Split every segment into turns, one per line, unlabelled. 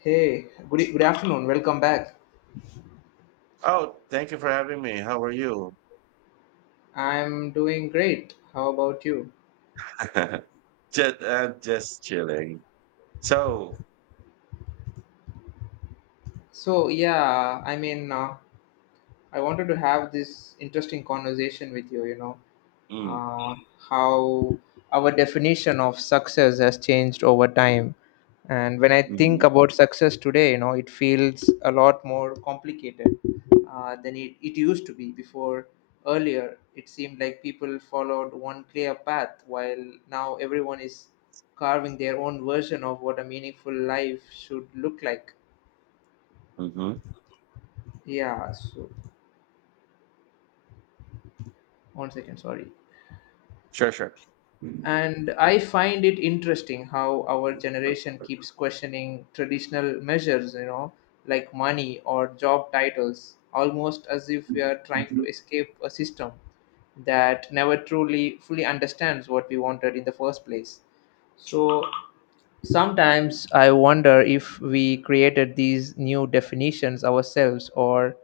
Hey, good, good afternoon. Welcome back.
Oh, thank you for having me. How are you?
I'm doing great. How about you?
Just chilling. So,
So, yeah, I mean, uh, I wanted to have this interesting conversation with you, you know.
mm,
Uh, how our definition of success has changed over time. And when I
mm,
think about success today, you know, it feels a lot more complicated than it used to be before. Earlier, it seemed like people followed one clear path, while now everyone is carving their own version of what a meaningful life should look like.
hmm
Yeah, so one second, sorry.
sure. Mm-hmm.
And I find it interesting how our generation keeps questioning traditional measures, you know, like money or job titles, almost as if we are trying to escape a system that never truly fully understands what we wanted in the first place. So sometimes I wonder if we created these new definitions ourselves or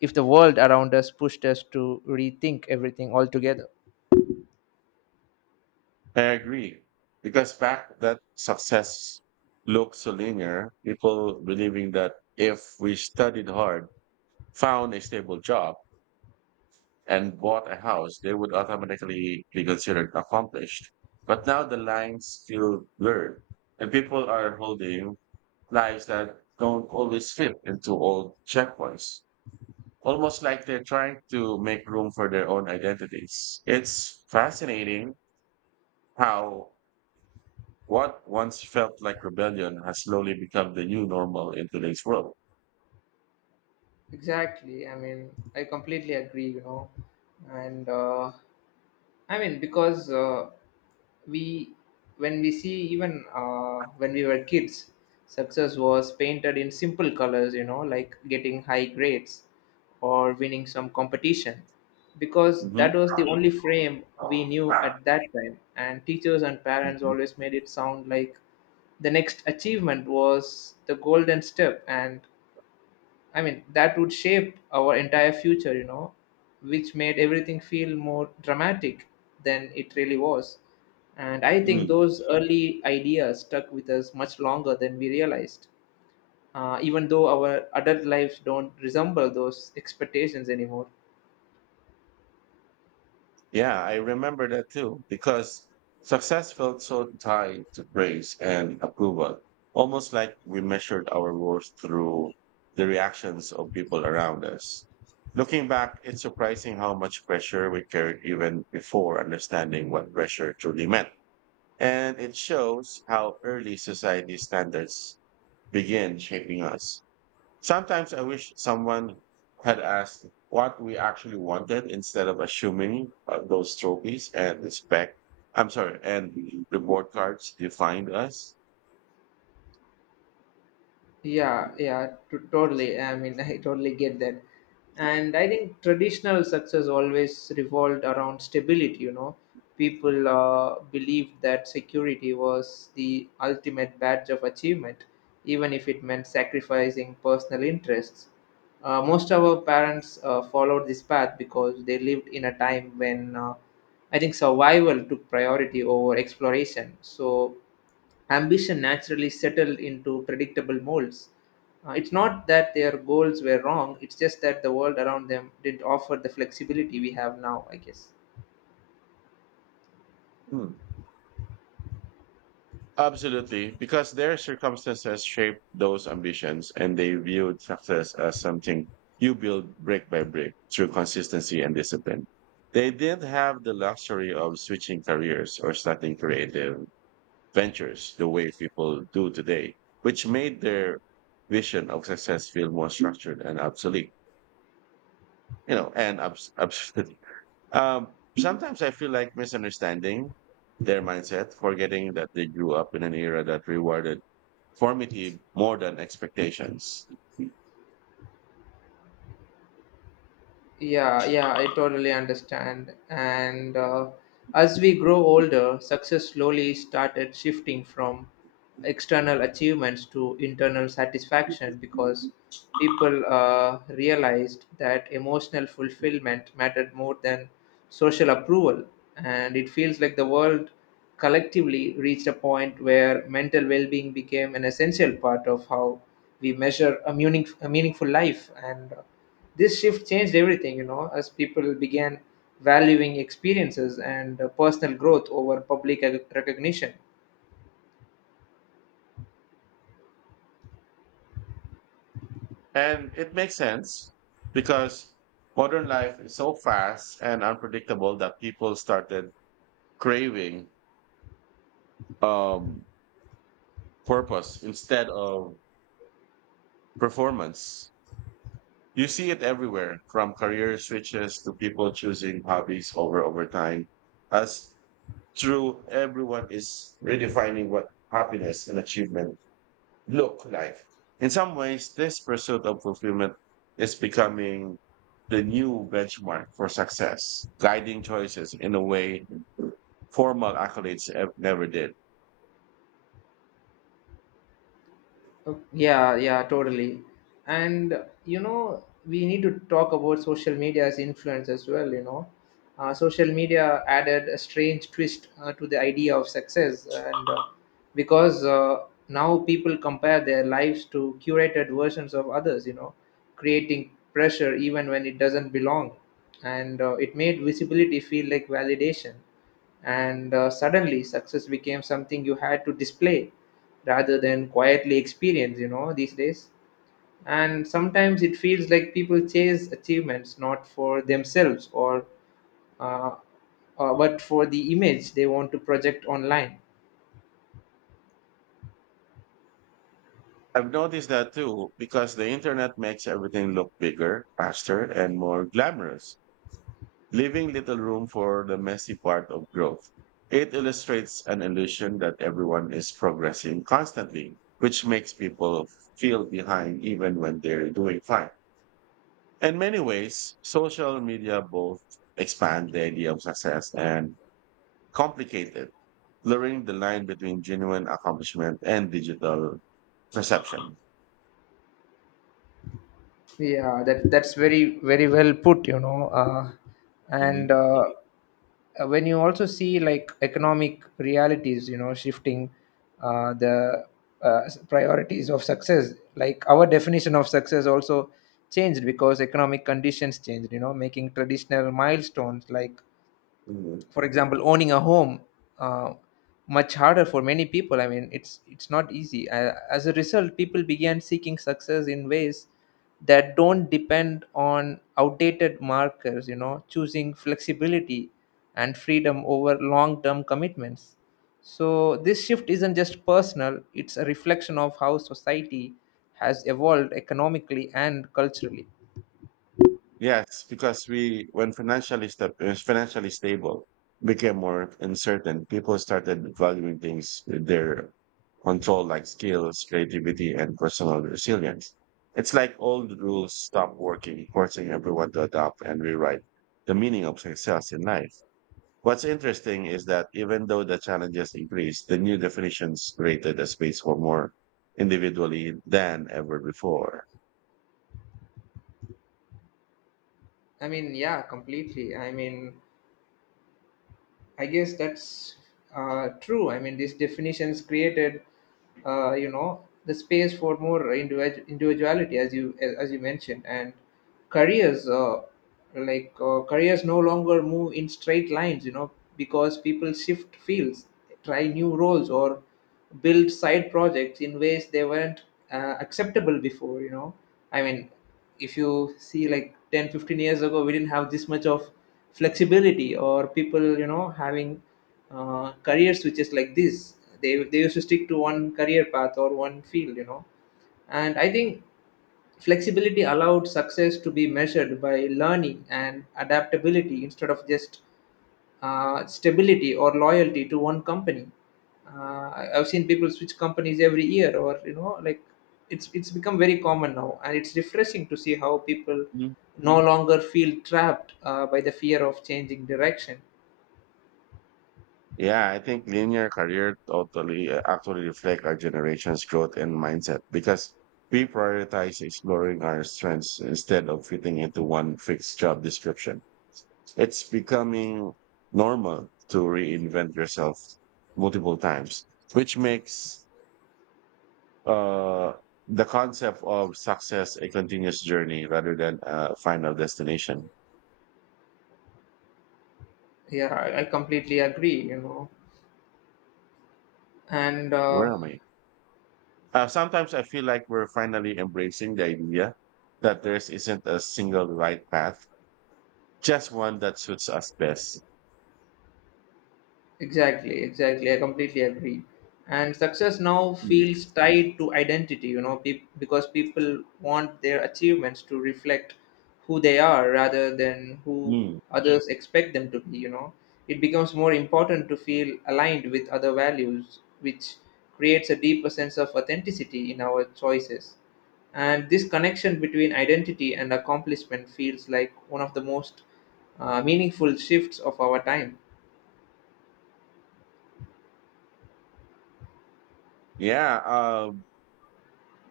if the world around us pushed us to rethink everything altogether.
I agree. Because back that success looked so linear, people believing that if we studied hard, found a stable job, and bought a house, they would automatically be considered accomplished. But now the lines feel blurred, and people are holding lives that don't always fit into old checkpoints, almost like they're trying to make room for their own identities. It's fascinating how what once felt like rebellion has slowly become the new normal in today's world.
Exactly. I mean, I completely agree, you know. And I mean, because we, when we see even When we were kids, success was painted in simple colors, you know, like getting high grades or winning some competition, because
hmm
that was the only frame we knew at that time. And teachers and parents always made it sound like the next achievement was the golden step and I mean, that would shape our entire future, you know, which made everything feel more dramatic than it really was. And I think
hmm
those early ideas stuck with us much longer than we realized, even though our adult lives don't resemble those expectations anymore.
Yeah, I remember that too, because success felt so tied to praise and approval, almost like we measured our worth through the reactions of people around us. Looking back, it's surprising how much pressure we carried even before understanding what pressure truly meant. And it shows how early society standards begin shaping us. Sometimes I wish someone had asked what we actually wanted instead of assuming those trophies and respect. I'm sorry, and reward cards defined us.
Yeah, yeah, totally. I mean, I totally get that. And I think traditional success always revolved around stability, you know. People believed that security was the ultimate badge of achievement, even if it meant sacrificing personal interests. Most of our parents followed this path because they lived in a time when I think survival took priority over exploration. So ambition naturally settled into predictable molds. It's not that their goals were wrong, it's just that the world around them didn't offer the flexibility we have now, I guess.
Hmm. Absolutely, because their circumstances shaped those ambitions and they viewed success as something you build brick by brick through consistency and discipline. They didn't have the luxury of switching careers or starting creative ventures the way people do today, which made their vision of success feel more structured and obsolete. You know, and obsolete. Sometimes I feel like misunderstanding their mindset, forgetting that they grew up in an era that rewarded formative more than expectations.
Yeah, yeah, I totally understand. And As we grow older, success slowly started shifting from external achievements to internal satisfaction because people realized that emotional fulfillment mattered more than social approval. And it feels like the world collectively reached a point where mental well being became an essential part of how we measure a meaningful life. And This shift changed everything, you know, as people began valuing experiences and personal growth over public recognition.
And it makes sense because modern life is so fast and unpredictable that people started craving um, purpose instead of performance. You see it everywhere, from career switches to people choosing hobbies over time. As true, everyone is redefining what happiness and achievement look like. In some ways, this pursuit of fulfillment is becoming the new benchmark for success, guiding choices in a way formal accolades never did.
Oh, yeah, yeah, totally. And you know, we need to talk about social media's influence as well. You know, social media added a strange twist to the idea of success, and because now people compare their lives to curated versions of others. You know, creating pressure even when it doesn't belong, and it made visibility feel like validation and suddenly success became something you had to display rather than quietly experience, you know, these days. And sometimes it feels like people chase achievements not for themselves or uh, but for the image they want to project online.
I've noticed that too, because the internet makes everything look bigger, faster, and more glamorous, leaving little room for the messy part of growth. It illustrates an illusion that everyone is progressing constantly, which makes people feel behind even when they're doing fine. In many ways, social media both expand the idea of success and complicate it, blurring the line between genuine accomplishment and digital perception.
Yeah, that's very well put, you know. And
Mhm.
When you also see like economic realities, you know, shifting uh, the priorities of success, like our definition of success also changed because economic conditions changed, you know, making traditional milestones like for example owning a home uh, much harder for many people. I mean, it's not easy. As a result, people began seeking success in ways that don't depend on outdated markers, you know, choosing flexibility and freedom over long term commitments. So this shift isn't just personal, it's a reflection of how society has evolved economically and culturally.
Yes, because we, when financially stable became more uncertain, people started valuing things with their control, like skills, creativity, and personal resilience. It's like old rules stop working, forcing everyone to adopt and rewrite the meaning of success in life. What's interesting is that even though the challenges increased, the new definitions created a space for more individually than ever before.
I mean, yeah, completely. I mean, I guess that's true. I mean, these definitions created, you know, the space for more individuality, as you mentioned, and careers, careers, no longer move in straight lines, you know, because people shift fields, try new roles, or build side projects in ways they weren't acceptable before. You know, I mean, if you see like 10, 15 years ago we didn't have this much of flexibility or people, you know, having career switches like this. They used to stick to one career path or one field, you know. And I think flexibility allowed success to be measured by learning and adaptability instead of just stability or loyalty to one company. Uh, I've seen people switch companies every year, or you know, like it's become very common now, and it's refreshing to see how people no longer feel trapped by the fear of changing direction.
Yeah, I think linear career totally actually reflect our generation's growth and mindset because we prioritize exploring our strengths instead of fitting into one fixed job description. It's becoming normal to reinvent yourself multiple times, which makes uh, the concept of success a continuous journey rather than a final destination.
Yeah, I completely agree. You know, and
Where am I? Sometimes I feel like we're finally embracing the idea that there isn't a single right path, just one that suits us best.
Exactly, exactly. I completely agree. And success now
Mm,
feels tied to identity, you know, peop because people want their achievements to reflect who they are rather than who
mm.
others expect them to be, you know. It becomes more important to feel aligned with other values, which creates a deeper sense of authenticity in our choices. And this connection between identity and accomplishment feels like one of the most meaningful shifts of our time.
Yeah,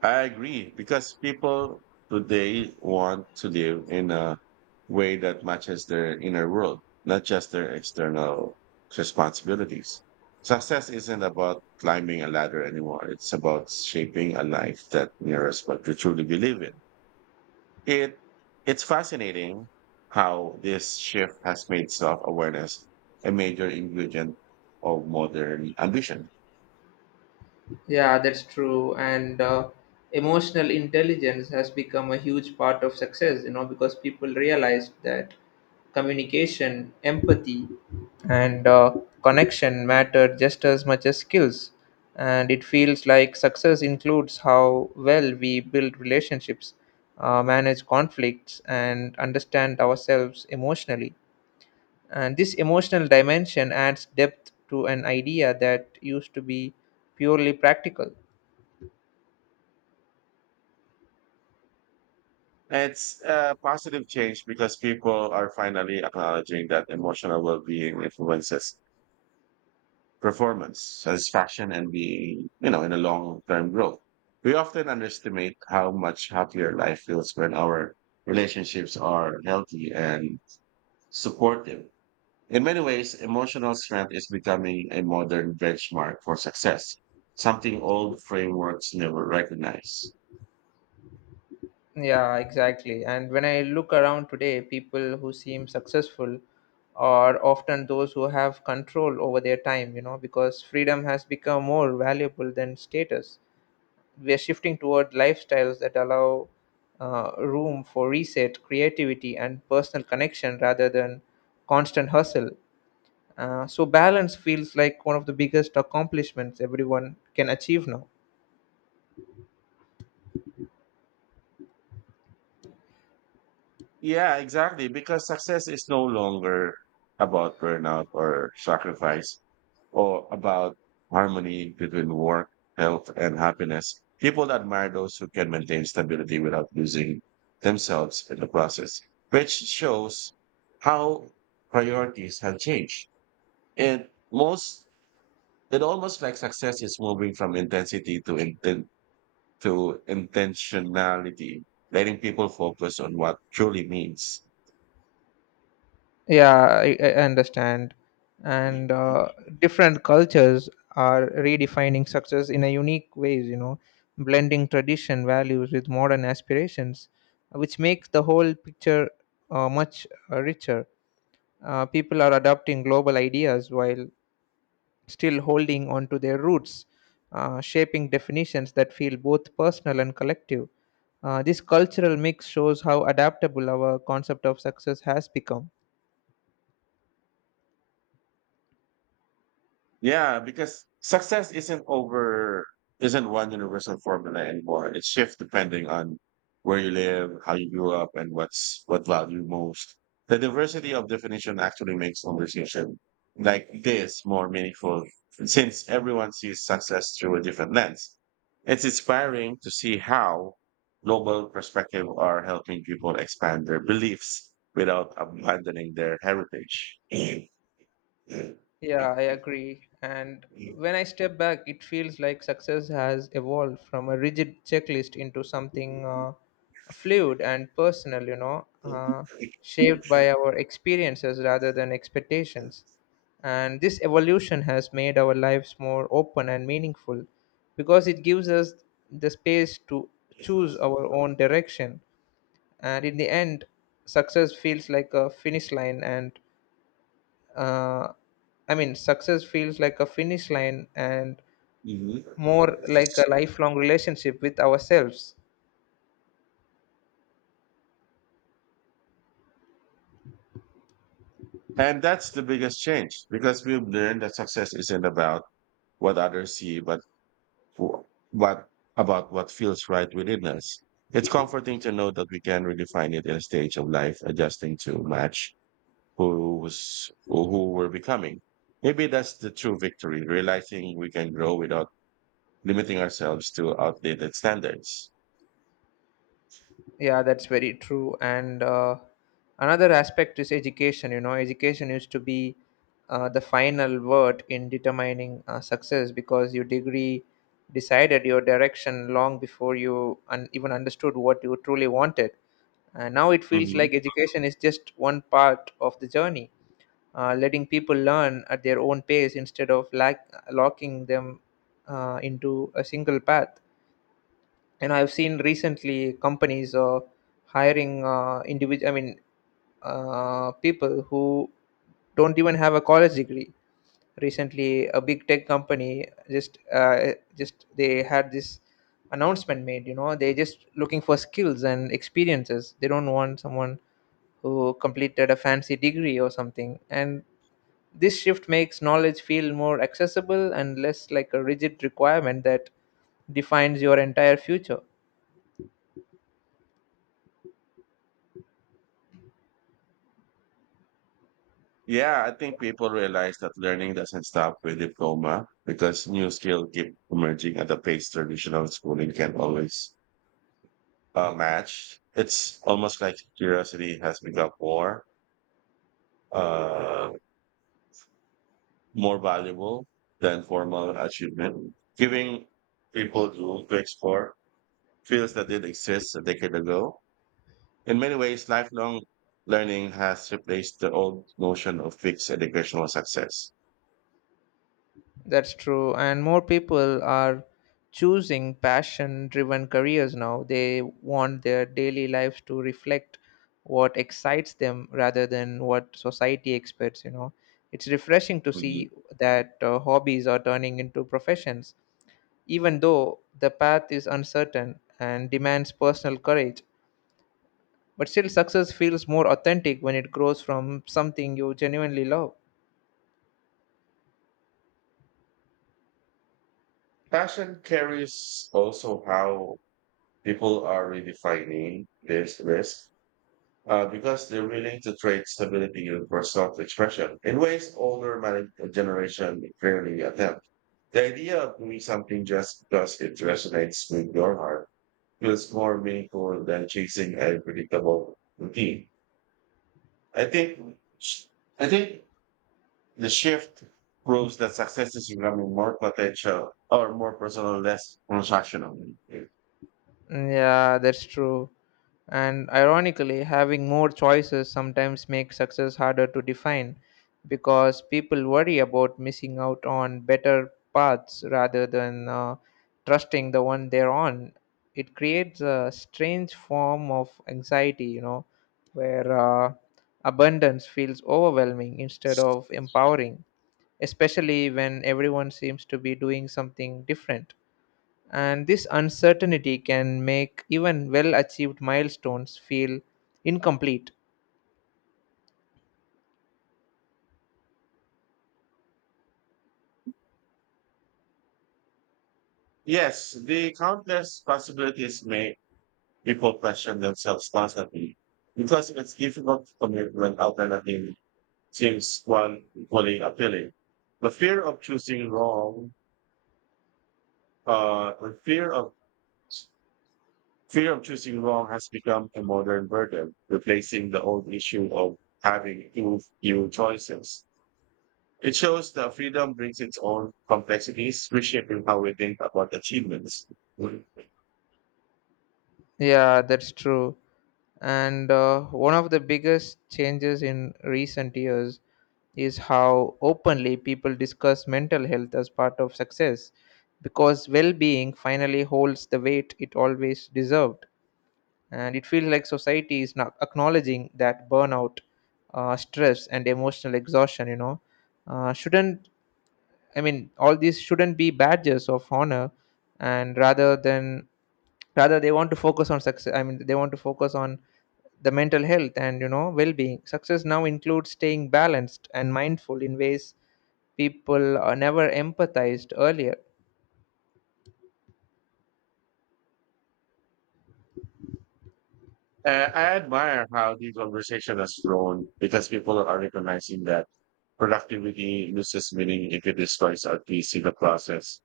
I agree because people today want to live in a way that matches their inner world, not just their external responsibilities. Success isn't about climbing a ladder anymore. It's about shaping a life that mirrors what you truly believe in. It it's fascinating how this shift has made self-awareness a major ingredient of modern ambition.
Yeah, that's true. And Emotional intelligence has become a huge part of success, you know, because people realize that communication, empathy, and connection matter just as much as skills. And it feels like success includes how well we build relationships, manage conflicts, and understand ourselves emotionally. And this emotional dimension adds depth to an idea that used to be purely practical.
It's a positive change because people are finally acknowledging that emotional well-being influences performance, satisfaction, and being, you know, in a long-term growth. We often underestimate how much happier life feels when our relationships are healthy and supportive. In many ways, emotional strength is becoming a modern benchmark for success, something old frameworks never recognize.
Yeah, exactly. And when I look around today, people who seem successful are often those who have control over their time, you know, because freedom has become more valuable than status. We are shifting toward lifestyles that allow room for reset, creativity, and personal connection rather than constant hustle. So, balance feels like one of the biggest accomplishments everyone can achieve now.
Yeah, exactly. Because success is no longer about burnout or sacrifice or about harmony between work, health, and happiness. People admire those who can maintain stability without losing themselves in the process, which shows how priorities have changed. And most it almost like success is moving from intensity to to intentionality, letting people focus on what truly means.
Yeah, I understand. And Different cultures are redefining success in a unique ways, you know, blending tradition values with modern aspirations, which makes the whole picture much richer. People are adopting global ideas while still holding on to their roots, shaping definitions that feel both personal and collective. This cultural mix shows how adaptable our concept of success has become.
Yeah, because success isn't over, isn't one universal formula anymore. It shifts depending on where you live, how you grew up, and what's what value most. The diversity of definition actually makes conversation like this more meaningful since everyone sees success through a different lens. It's inspiring to see how global perspective are helping people expand their beliefs without abandoning their heritage.
Yeah, I agree. And when I step back, it feels like success has evolved from a rigid checklist into something fluid and personal, you know, shaped by our experiences rather than expectations. And this evolution has made our lives more open and meaningful because it gives us the space to choose our own direction. And in the end, success feels like a finish line and uh, I mean, success feels like a finish line and
Mhm.
more like a lifelong relationship with ourselves.
And that's the biggest change because we've learned that success isn't about what others see, but wh- what about what feels right within us. It's comforting to know that we can redefine it in a stage of life, adjusting to match who was who we're becoming. Maybe that's the true victory, realizing we can grow without limiting ourselves to outdated standards.
Yeah, that's very true. And Another aspect is education. You know, education used to be the final word in determining success because your degree decided your direction long before you even understood what you truly wanted. And now it feels like education is just one part of the journey, letting people learn at their own pace instead of locking them into a single path. And I've seen recently companies hiring people who don't even have a college degree. Recently, a big tech company just they had this announcement made. You know, they're just looking for skills and experiences. They don't want someone who completed a fancy degree or something. And this shift makes knowledge feel more accessible and less like a rigid requirement that defines your entire future.
Yeah, I think people realize that learning doesn't stop with diploma because new skills keep emerging at a pace traditional schooling can always match. It's almost like curiosity has become uh, more valuable than formal achievement, giving people room to explore fields that did exist a decade ago. In many ways, lifelong learning has replaced the old notion of fixed educational success.
That's true. And more people are choosing passion driven careers now. They want their daily lives to reflect what excites them rather than what society expects, you know. It's refreshing to see that hobbies are turning into professions, even though the path is uncertain and demands personal courage. But still, success feels more authentic when it grows from something you genuinely love.
Fashion carries also how people are redefining this risk because they're willing to trade stability for self-expression in ways generation rarely attempt. The idea of doing something just because it resonates with your heart feels more meaningful than chasing a predictable routine. I think I think the shift proves that success is becoming more potential or more personal, less transactional.
Yeah, that's true. And ironically, having more choices sometimes makes success harder to define because people worry about missing out on better paths rather than trusting the one they're on. It creates a strange form of anxiety, you know, where abundance feels overwhelming instead of empowering, especially when everyone seems to be doing something different. And this uncertainty can make even well achieved milestones feel incomplete.
Yes, the countless possibilities make people question themselves constantly because it's difficult to commit when alternative seems one equally appealing. The fear of choosing wrong, the fear of choosing wrong has become a modern burden, replacing the old issue of having two few choices. It shows that freedom brings its own complexities, reshaping how we think about achievements.
Yeah, that's true. And One of the biggest changes in recent years is how openly people discuss mental health as part of success because well being finally holds the weight it always deserved. And it feels like society is not acknowledging that burnout, stress and emotional exhaustion shouldn't I mean all these shouldn't be badges of honor. And rather than Rather, they want to focus on success. They want to focus on the mental health and well-being. Success now includes staying balanced and mindful in ways people never empathized earlier.
I admire how the conversation has grown because people are recognizing that productivity loses meaning if it destroys our peace in the process.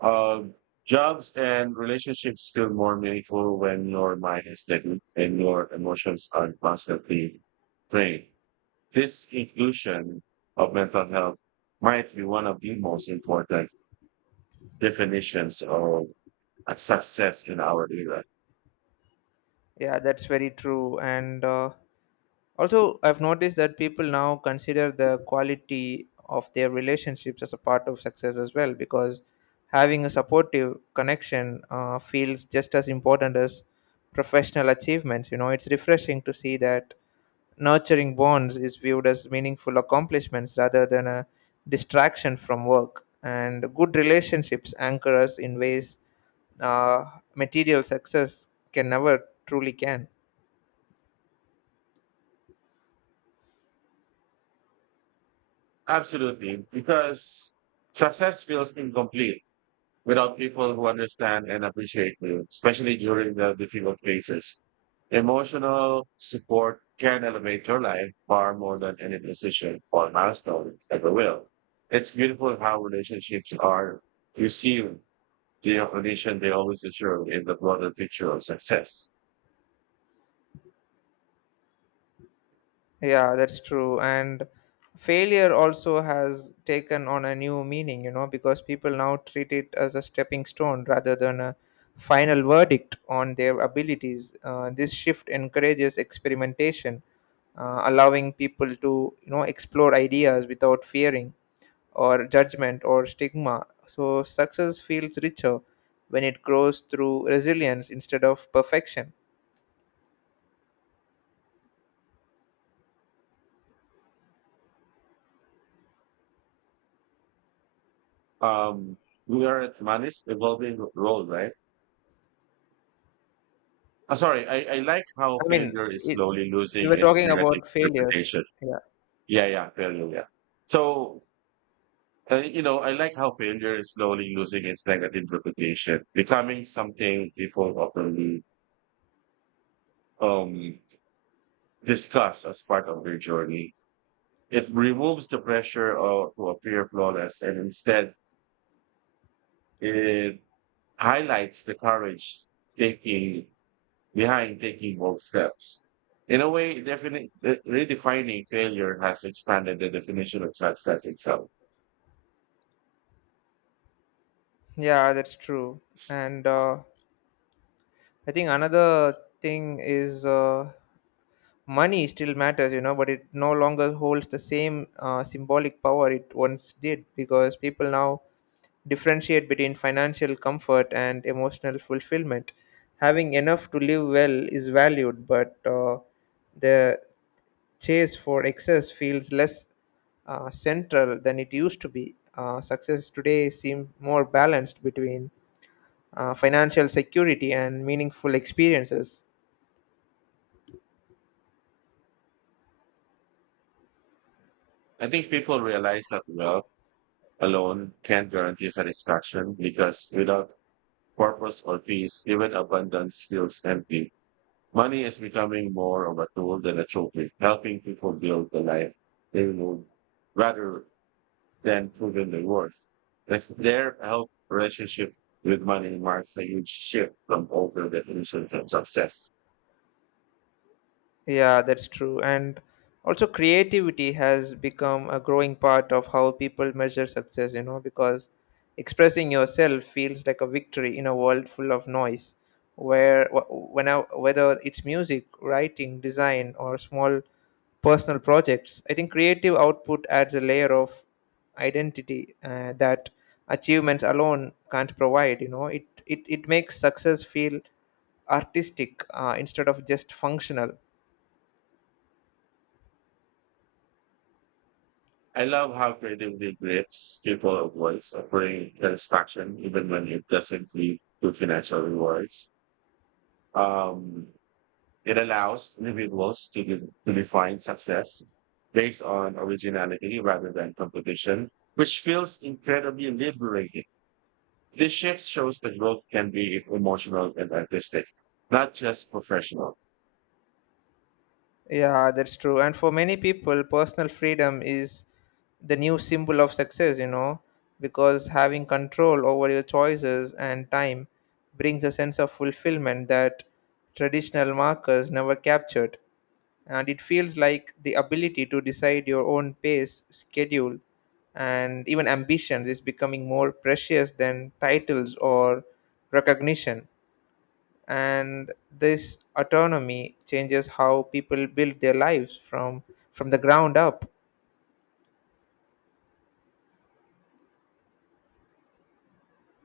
Um, Jobs and relationships feel more meaningful when your mind is steady and your emotions are constantly playing. This inclusion of mental health might be one of the most important definitions of a success in our era.
Yeah, that's very true. And also, I've noticed that people now consider the quality of their relationships as a part of success as well, because having a supportive connection feels just as important as professional achievements. You know, it's refreshing to see that nurturing bonds is viewed as meaningful accomplishments rather than a distraction from work. And good relationships anchor us in ways uh, material success can never truly can.
Absolutely, because success feels incomplete without people who understand and appreciate you, especially during the difficult phases. Emotional support can elevate your life far more than any decision or milestone ever will. It's beautiful how relationships are receive the recognition they always deserve in the broader picture of success.
Yeah, that's true. And failure also has taken on a new meaning, you know, because people now treat it as a stepping stone rather than a final verdict on their abilities. This shift encourages experimentation, allowing people to, you know, explore ideas without fearing or judgment or stigma. So success feels richer when it grows through resilience instead of perfection.
Um, we are at Manis evolving role, right? Oh, sorry, I like how
I mean,
failure is
it,
slowly
we
losing
were
its
talking
negative
about failures.
interpretation.
Yeah.
Yeah, yeah, failure, yeah. So you know, I like how failure is slowly losing its negative reputation, becoming something people openly um, discuss as part of their journey. It removes the pressure to appear flawless, and instead, it highlights the courage taking behind taking bold steps. In a way, redefining failure has expanded the definition of success itself.
Yeah, that's true. And I think another thing is, money still matters, you know, but it no longer holds the same symbolic power it once did, because people now differentiate between financial comfort and emotional fulfillment. Having enough to live well is valued, but the chase for excess feels less central than it used to be. Success today seems more balanced between financial security and meaningful experiences.
I think people realize that well alone can't guarantee satisfaction because without purpose or peace, even abundance feels empty. Money is becoming more of a tool than a trophy, helping people build the life they want rather than proving their worth. That's their health relationship with money marks a huge shift from older definitions of success.
Yeah, that's true. And also, creativity has become a growing part of how people measure success, you know, because expressing yourself feels like a victory in a world full of noise. Where, wh- when I, Whether it's music, writing, design, or small personal projects, I think creative output adds a layer of identity that achievements alone can't provide. You know, it makes success feel artistic instead of just functional.
I love how creativity grips people of voice, offering satisfaction even when it doesn't lead to financial rewards. Um, It allows individuals to, to define success based on originality rather than competition, which feels incredibly liberating. This shift shows that growth can be emotional and artistic, not just professional.
Yeah, that's true. And for many people, personal freedom is the new symbol of success, you know, because having control over your choices and time brings a sense of fulfillment that traditional markers never captured. And it feels like the ability to decide your own pace, schedule, and even ambitions is becoming more precious than titles or recognition, and this autonomy changes how people build their lives from the ground up.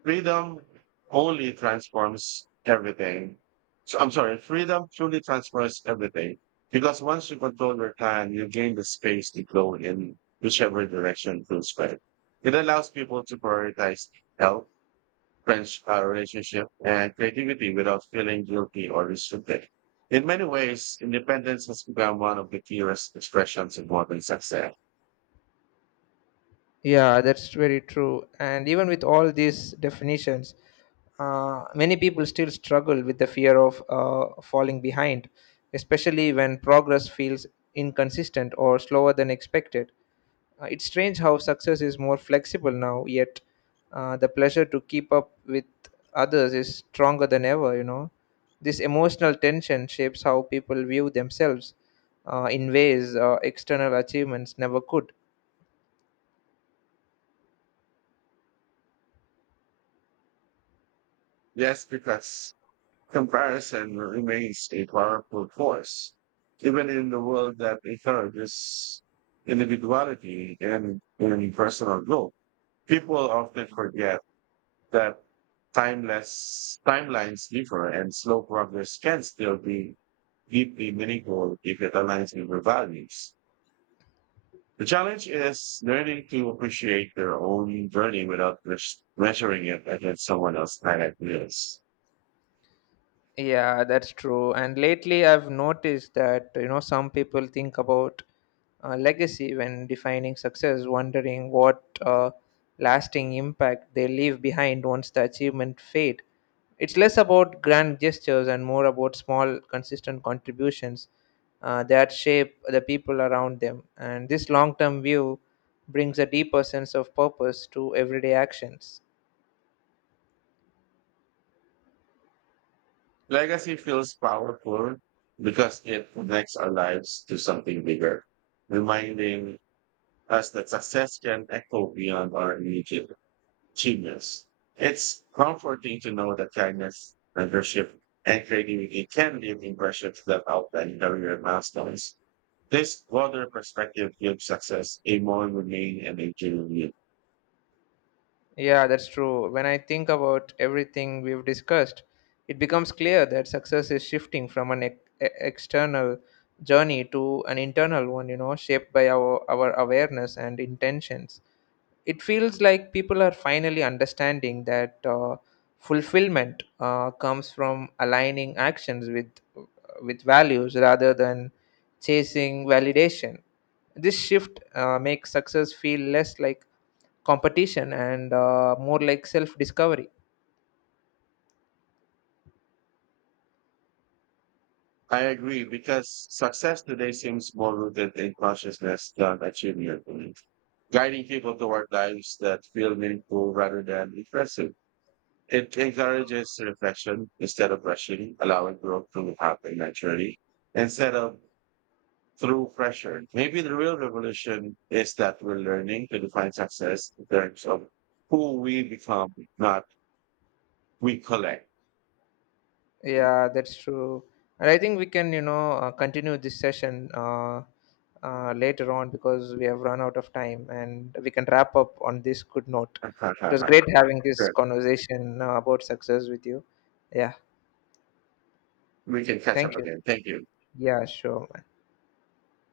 Freedom only transforms everything. So I'm sorry, freedom truly transforms everything because once you control your time, you gain the space to go in whichever direction feels better. It allows people to prioritize health friends, relationship, and creativity without feeling guilty or restricted. In many ways, independence has become one of the clearest expressions of modern success.
Yeah, that's very true. And even with all these definitions, many people still struggle with the fear of falling behind, especially when progress feels inconsistent or slower than expected. It's strange how success is more flexible now, yet the pleasure to keep up with others is stronger than ever, you know. This emotional tension shapes how people view themselves in ways external achievements never could.
Yes, because comparison remains a powerful force, even in the world that encourages individuality and personal growth. People often forget that timeless timelines differ and slow progress can still be deeply meaningful if it aligns with your values. The challenge is learning to appreciate their own journey without measuring it against someone else's highlight reels.
Yeah, that's true. And lately, I've noticed that, you know, some people think about legacy when defining success, wondering what lasting impact they leave behind once the achievement fade. It's less about grand gestures and more about small, consistent contributions that shape the people around them. And this long-term view brings a deeper sense of purpose to everyday actions.
Legacy feels powerful because it connects our lives to something bigger, reminding us that success can echo beyond our immediate genius. It's comforting to know that kindness, mentorship, and creativity can leave impressions that outline career milestones. This broader perspective gives success a more humane and a genuine.
Yeah, that's true. When I think about everything we've discussed, it becomes clear that success is shifting from an external journey to an internal one, you know, shaped by our awareness and intentions. It feels like people are finally understanding that fulfillment comes from aligning actions with values rather than chasing validation. This shift makes success feel less like competition and more like self discovery.
I agree because success today seems more rooted in consciousness than achievement, guiding people toward lives that feel meaningful rather than impressive. It encourages reflection instead of rushing, allowing growth to happen naturally instead of through pressure. Maybe the real revolution is that we're learning to define success in terms of who we become, not we collect.
Yeah, that's true. And I think we can, you know, continue this session later on, because we have run out of time and we can wrap up on this good note. It was great having this
Sure.
conversation about success with you. Yeah,
We can catch up
thank you.
again. Thank you.
Yeah, sure.